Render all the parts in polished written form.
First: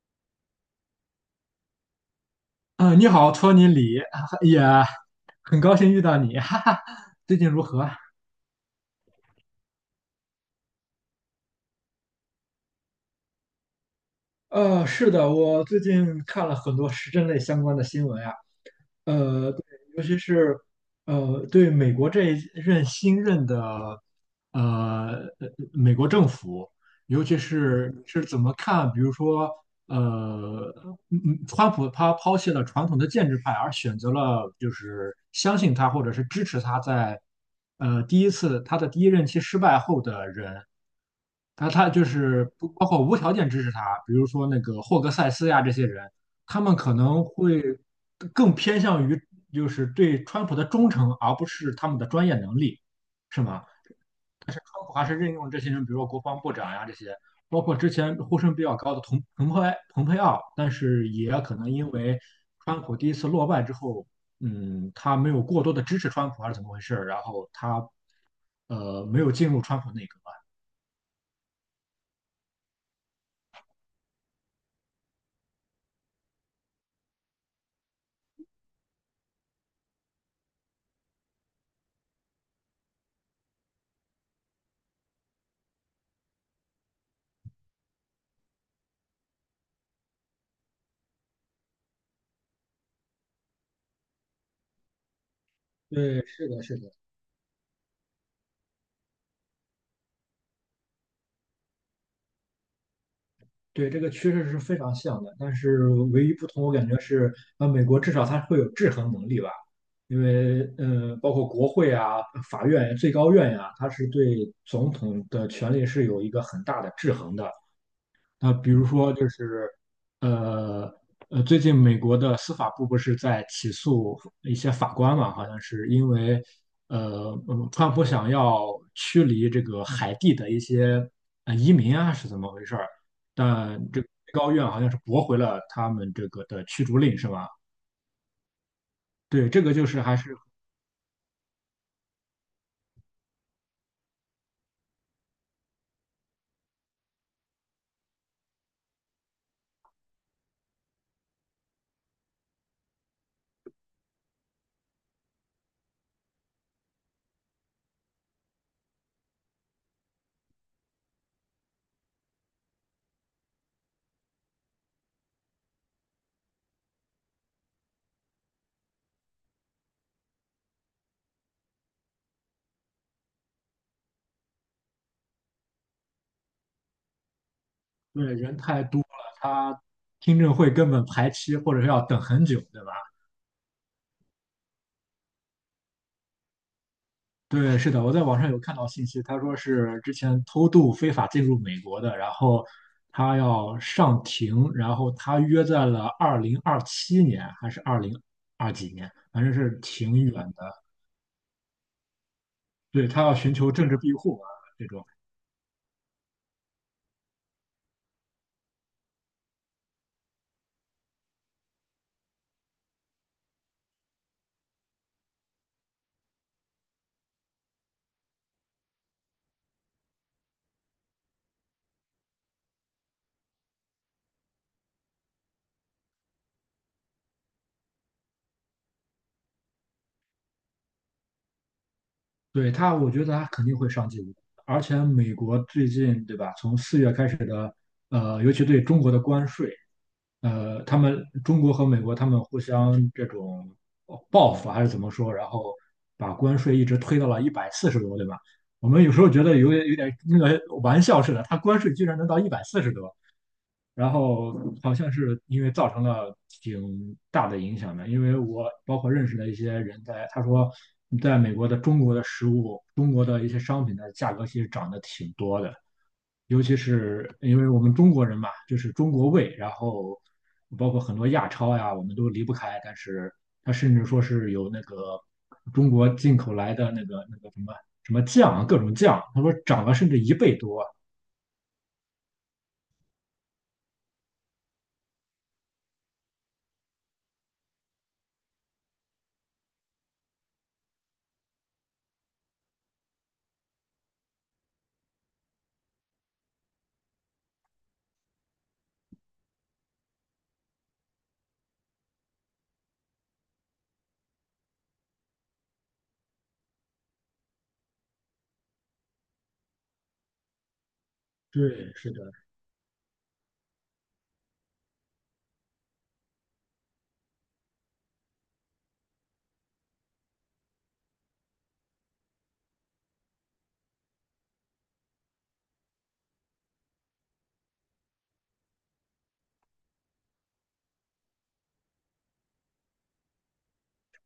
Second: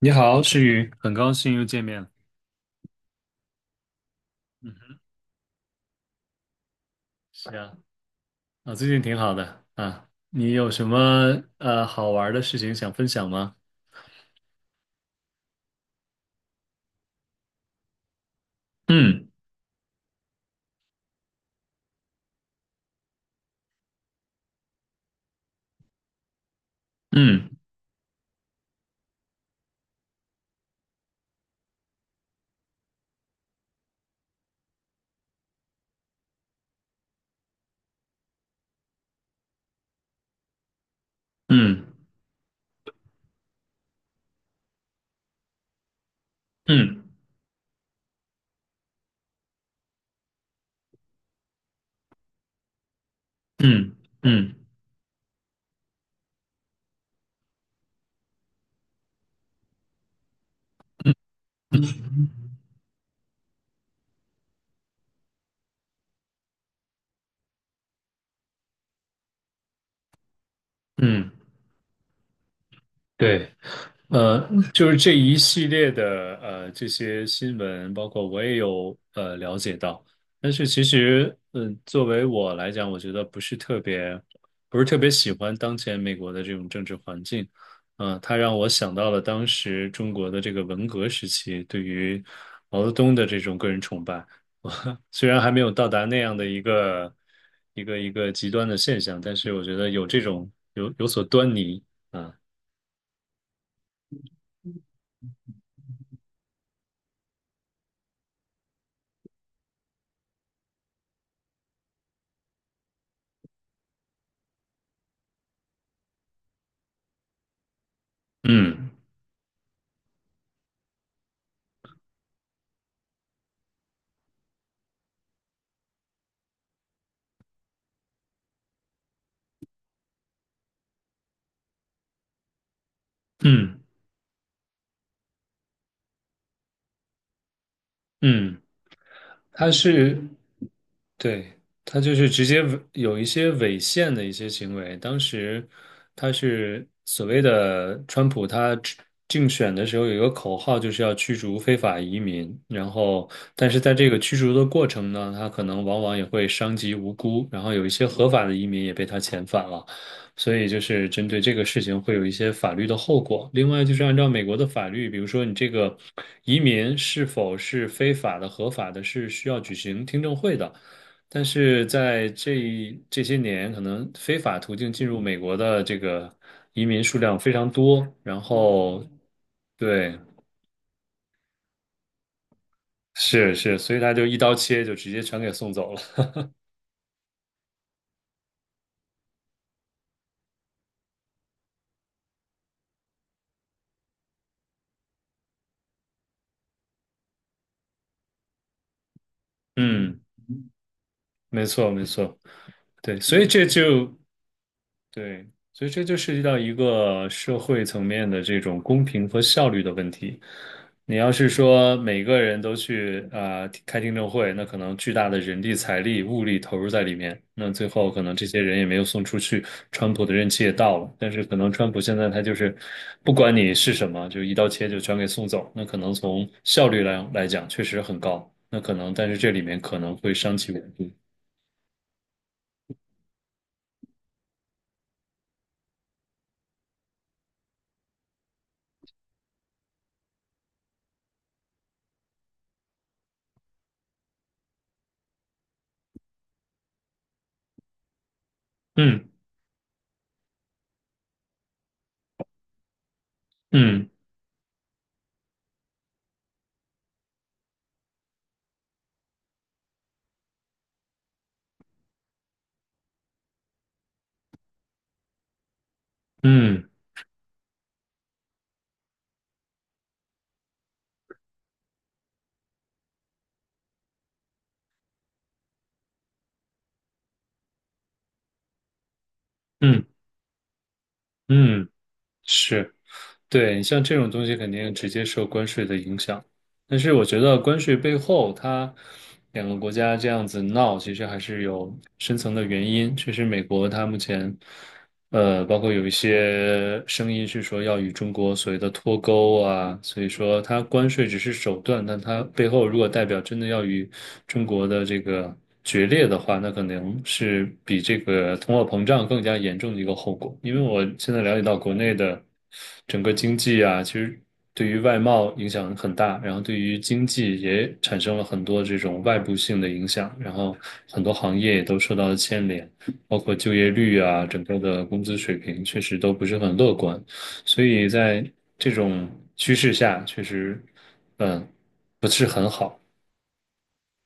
你好，诗雨，很高兴又见面了。嗯，你好，托尼李，也嗯哼，很高兴遇到你，哈哈。最近是如啊，何？啊，最近挺好的啊。你有什么好玩儿的事情想分享吗？是的，我最近看了很多时政类相关的新闻啊。嗯对，尤其是对美国这一任新任的美国政府，尤其嗯是你是怎么看？比如说，呃，川普他抛弃了传统的建制派，而选择了就是相信他或者是支持他在第一次他的第一任期失败后的人，然后嗯他就是不包括无条件支持他，比如说那个霍格塞斯呀这些人，他们可嗯能会更偏向于就是对川普的忠诚，而不是他们的专业能力，是吗？嗯嗯川普还是任用这些人，比如说国防部长呀这些，包括之前呼声比较高的彭佩奥，但是也可能因为川普第一次落败之后，嗯，他没有过多的支持川普还是怎么回事儿，然后他没有进入川普内阁啊。嗯，对。就是这一系列的这些新闻，包括我也有了解到，但是其实，嗯、作为我来讲，我觉得不是特别，不是特别喜欢当前美国的这种政治环境。嗯、它让我想到了当时中国的这个文革时期对于毛泽东的这种个人崇拜，我虽然还没有到达那对，样的是一的，是的，个一个极端的现象，但是我觉得有这种有所端倪啊，对，这个趋势是非常像的，但是唯一不同，我感觉是，美国至少它会有制衡能力吧，因为，包括国会啊、法院、最高院呀、它是对总统的权力是有一个很大的制衡的。那比如嗯说就是，呃最近美国的司法部不是在起诉一些法官嘛？好像是因为，川普想要驱离这个海地的一些移民啊，是怎么回事儿？但嗯。这个最高院好像是驳回了他们这个的驱逐令，是吧？嗯，对，这它个就是还是，是对，他就是直接违有一些违宪的一些行为。当时他是所谓的川普，他竞选的时候有一个口号，就是要驱逐非法移民。然后，但是在这个驱逐的过程呢，他可能往往也会伤及无辜，然后有一些合法的移民也被他遣返了。所以就是针对这个事情会有一些法律的后果。另外就是按照美国的法律，比如说你这个移民是否是非法的、合法的，是需要举行听证会的。但是在这些年，可能非法途径进入美国的这个移民数量非常多，对然人太多后了，他对，听证会根本排期或者是要等很久，对吧？是是，所以他就一刀切，就直接全给送走了。对，是的，我在网上有看到信息，他说是之前偷渡非法进入美国的，然后他要上庭，然后他约在了2027年还是二零二几年，反正是挺嗯，远的。没错没错，对，对，他要所以寻这求政治庇就护啊，这种。对，所以这就涉及到一个社会层面的这种公平和效率的问题。你要是说每个人都去啊、开听证会，那可能巨大的人力、财力、物力投入在里面，那最后可能这些人也没有送出去，川普的任期也到了，但是可能川普现在他就是不管你是什么，就一刀切就全给送走，那可能从效率来讲确实很高，那可能但是这里面可能会伤其稳定。对他，我觉得他肯定会上进无敌而且美国最近，对吧？从四月开始的，尤其对中国的关税，他们中国和美国他们互相这种报复还是怎么说？然后把关税一直推到了一百四十多，对吧？我们有时嗯候觉得有点那个玩笑似的，他关税居然能到一百四十多，嗯然后好像是因为造成了挺大的影响的，因为我包括认识的一些人在，他说，在美国的中国的食物，中国的一些商品的价格其实涨得挺多的，尤其嗯是因为我们中国人嘛，就是中国胃，然后包括很多亚超呀，我们都离不开，但是它甚至说是有那个中国进口来的那个什么酱啊，各种酱，他说涨了嗯甚至一倍多。嗯，是。对，你像这种东西肯定直接受关税的影响，但是我觉得关税背后，它两个国家这样子闹，其实还是有深层的原因。确实，美国它目前。呃，包括有一些声音是说要与中国所谓的脱钩啊，所以说它关税只是手段，但它背后如果代表真的要与中国的这个决裂的话，那可能是比这个通货膨胀更加严重的一个后果。因为我现在了解到国对，是内的。的整个经济啊，其实对于外贸影响很大，然后对于经济也产生了很多这种外部性的影响，然后很多行业也都受到了牵连。包括就业率啊，整个的工资水平确实都不是很乐观，所以在这种趋势下，确实，嗯，不是很好。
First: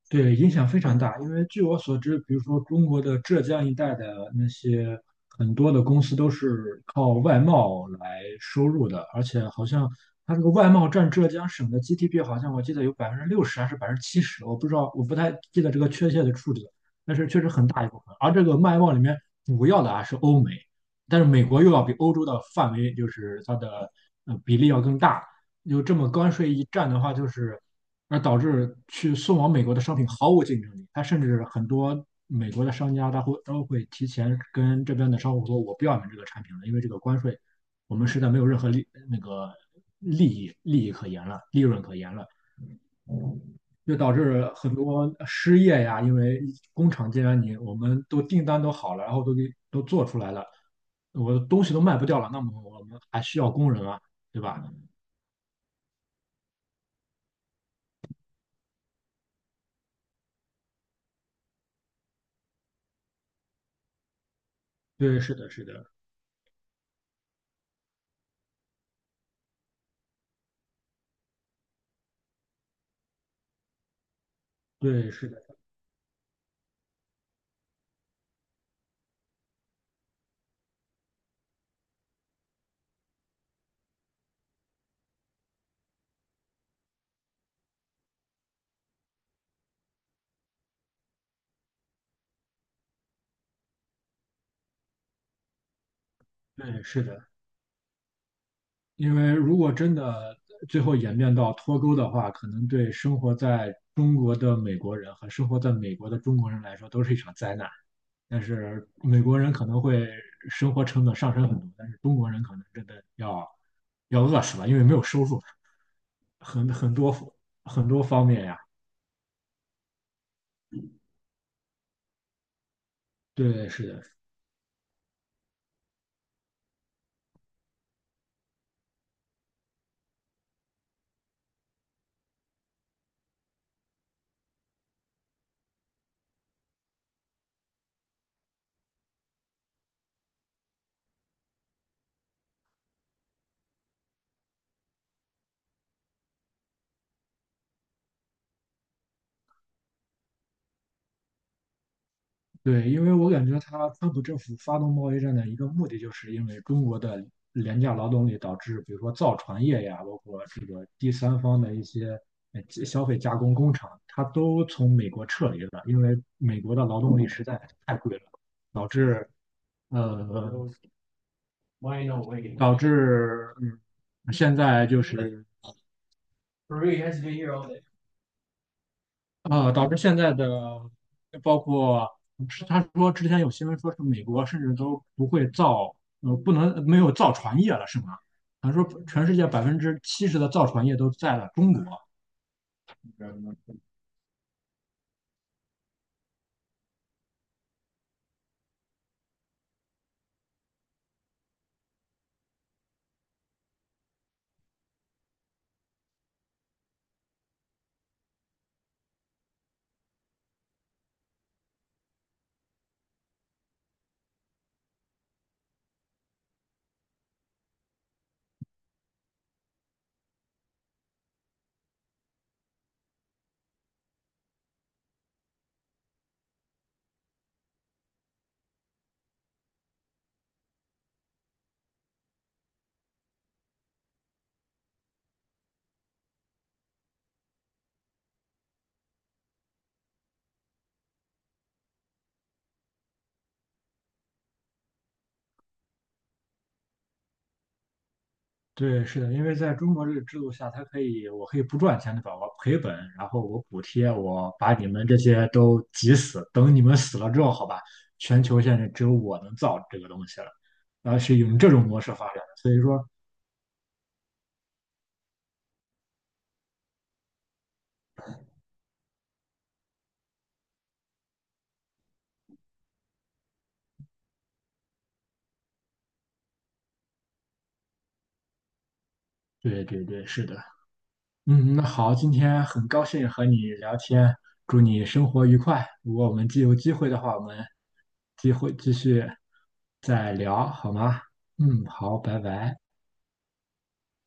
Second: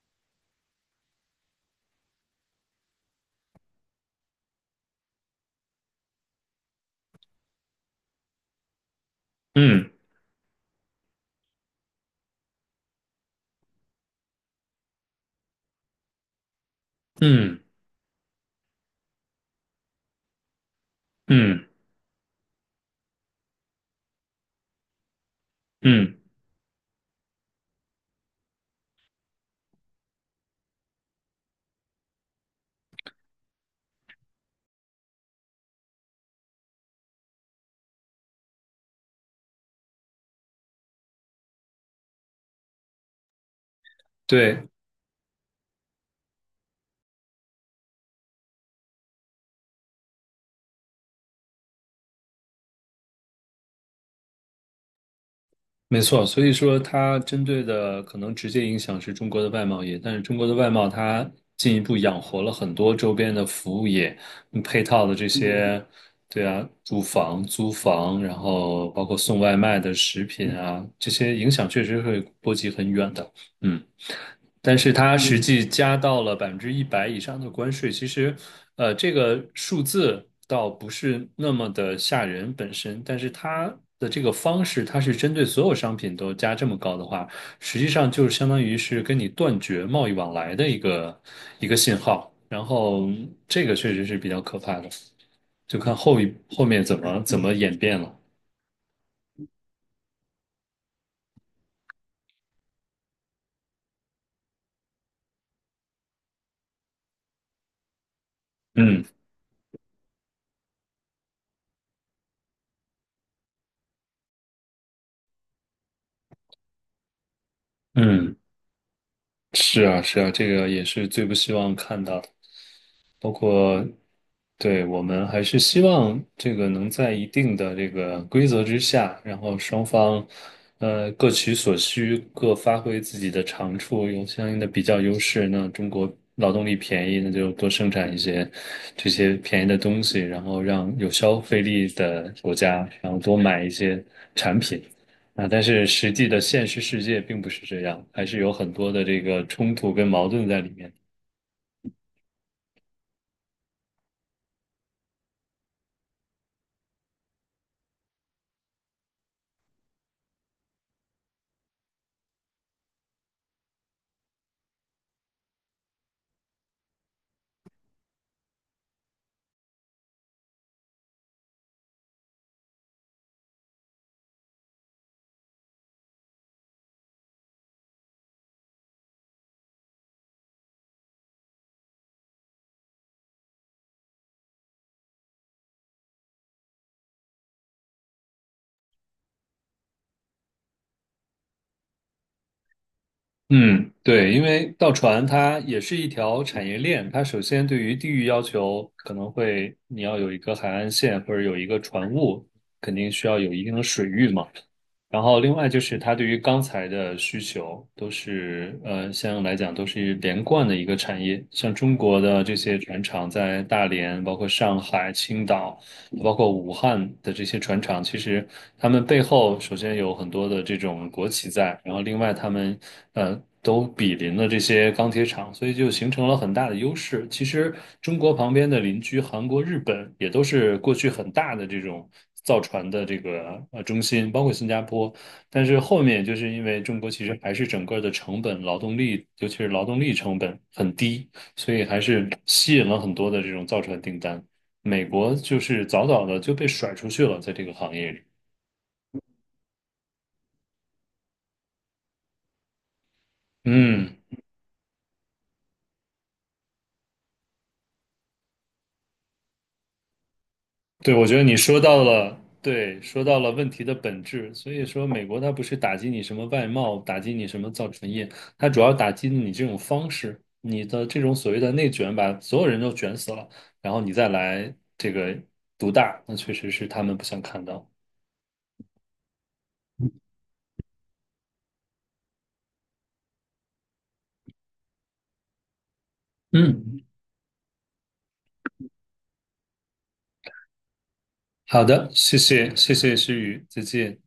对，影响非常大，因为据我所知，比如说中国的浙江一带的那些很多的公司都是靠外贸来收入的，而且好嗯像它这个外贸占浙江省的 GDP,好像我记得有60%还是百分之七十，我不知道，我不太记得这个确切的数字，但是确实嗯很大一部分。而这个外贸里面主要的啊是欧美，但是美国嗯又要比欧洲的范围就是它的比例要更大，有这么嗯，关税一战的话，就是而导致去送往美国的商品毫无竞争力。它甚至很多美国的商家，他会都会提前跟这边的商户说，我不要你们这个产品了，因为这个关税，我们实在没有任何利那个利益可言了，利润可言了。就导致对。很多失业呀，因为工厂既然我们都订单都好了，然后都给都做出来了，我的东西都卖不掉了，那么我们还需要工人啊，对吧？没错，所以说它针对的可能直接影响是中国的外贸业，但是中国的外贸它进一步养活了很多周边的服务业，嗯配套的对，这是的，是些，的，对啊，住房、租房，然后包括送外卖的食品啊，这些影响确实会波及很远的。嗯。但是对，它是实嗯的。际加到了100%以上的关税，其实，呃，这个数字倒不是那么的吓人本身，但是它的这个方式，它是针对所有商品都加这么高的话，实际上就是相当于是跟你断绝贸易往来的一个信号，然后这个确实是比较可怕的，就看后面对，怎是么的，怎么演变了。因为如果真的最后演变到脱钩的话，可能对生活在中国的美国人和生活在美国的中国人来说都是一场灾难。但是嗯美国人可能会生活成本上升很多，但是中国人可能真的要饿死了，因为没有收入，很多很多方嗯，面呀。是啊是啊，这个也是最不希望看到的。包对，括是的。对我们还是希望这个能在一定的这个规则之下，然后双方各取所需，各发挥自己的长处，有相应的比较优势。那中国劳动力便宜，那就多生产一些这些便宜的东西，然后让有消费力的国家，然后多买一些产品。啊，但是实际的现实世界并不是这样，还是有很多的这个冲突跟矛盾在里面。对，因为我感觉他川普政府发动贸易战的一个目的，就是因为中国的廉价劳动力导致，比如说造船业呀，包括这个第三方的一些消费加工工厂，它都从美国撤离了，因为美国的劳动力实在太贵了，导致呃导致现在就是导致现在的包括是他说之前有新闻说是美国甚至都不会造，不能没有造船业了，是吗？他说全世界百分之七十的造船业都在了中国。嗯，对，因为造船它也是一条产业链，它首先对于地域要求可能会，你要有一个海岸线或者有一个船坞，肯定需要有一定的水域嘛。然后另外就是它对于钢材的需求都是，呃，相应来讲都是连贯的一个产业。像中国的这些船厂在大连、包括上海、青岛。包括武汉的这些船厂，其实他们背后首先有很多的这种国企在，然后另外他们都比邻了这些钢铁厂，所以就形成了很大的优势。其实中国旁边的邻居韩国、日本也都是过去很大的这种造船的这个中心，包括新加坡。但是后面就是因为中国其实还是整个的成本、劳动力，尤其是劳动力成本很低，所以还是吸引了很多的这种造船订单。美国就是早早的就被甩出去了，在这个行业里。对，是的，因为在中国这个制度下，它可以，我可以不赚钱，的，吧？我赔本，然后我补贴，嗯，我把你们这些都挤死，等你们死了之后，好吧，全球现在只有我能造这个东西了，对，然后我觉是得你用这说种模到式发展了，的，所以对，说，说到了问题的本质。所以说，美国它不是打击你什么外贸，打击你什么造船业，它主要打击你这种方式，你的这种所谓的内卷，把所有人都卷死了，然后你再来这个独大，那确实是他们不想看到。对对对，是的。嗯，那好，今天很高兴和你聊天，祝你生活愉快。如果我们既有机嗯，会的话，我们机会继续再聊，好吗？好嗯，的，好，谢拜谢，拜。谢谢诗雨，再见。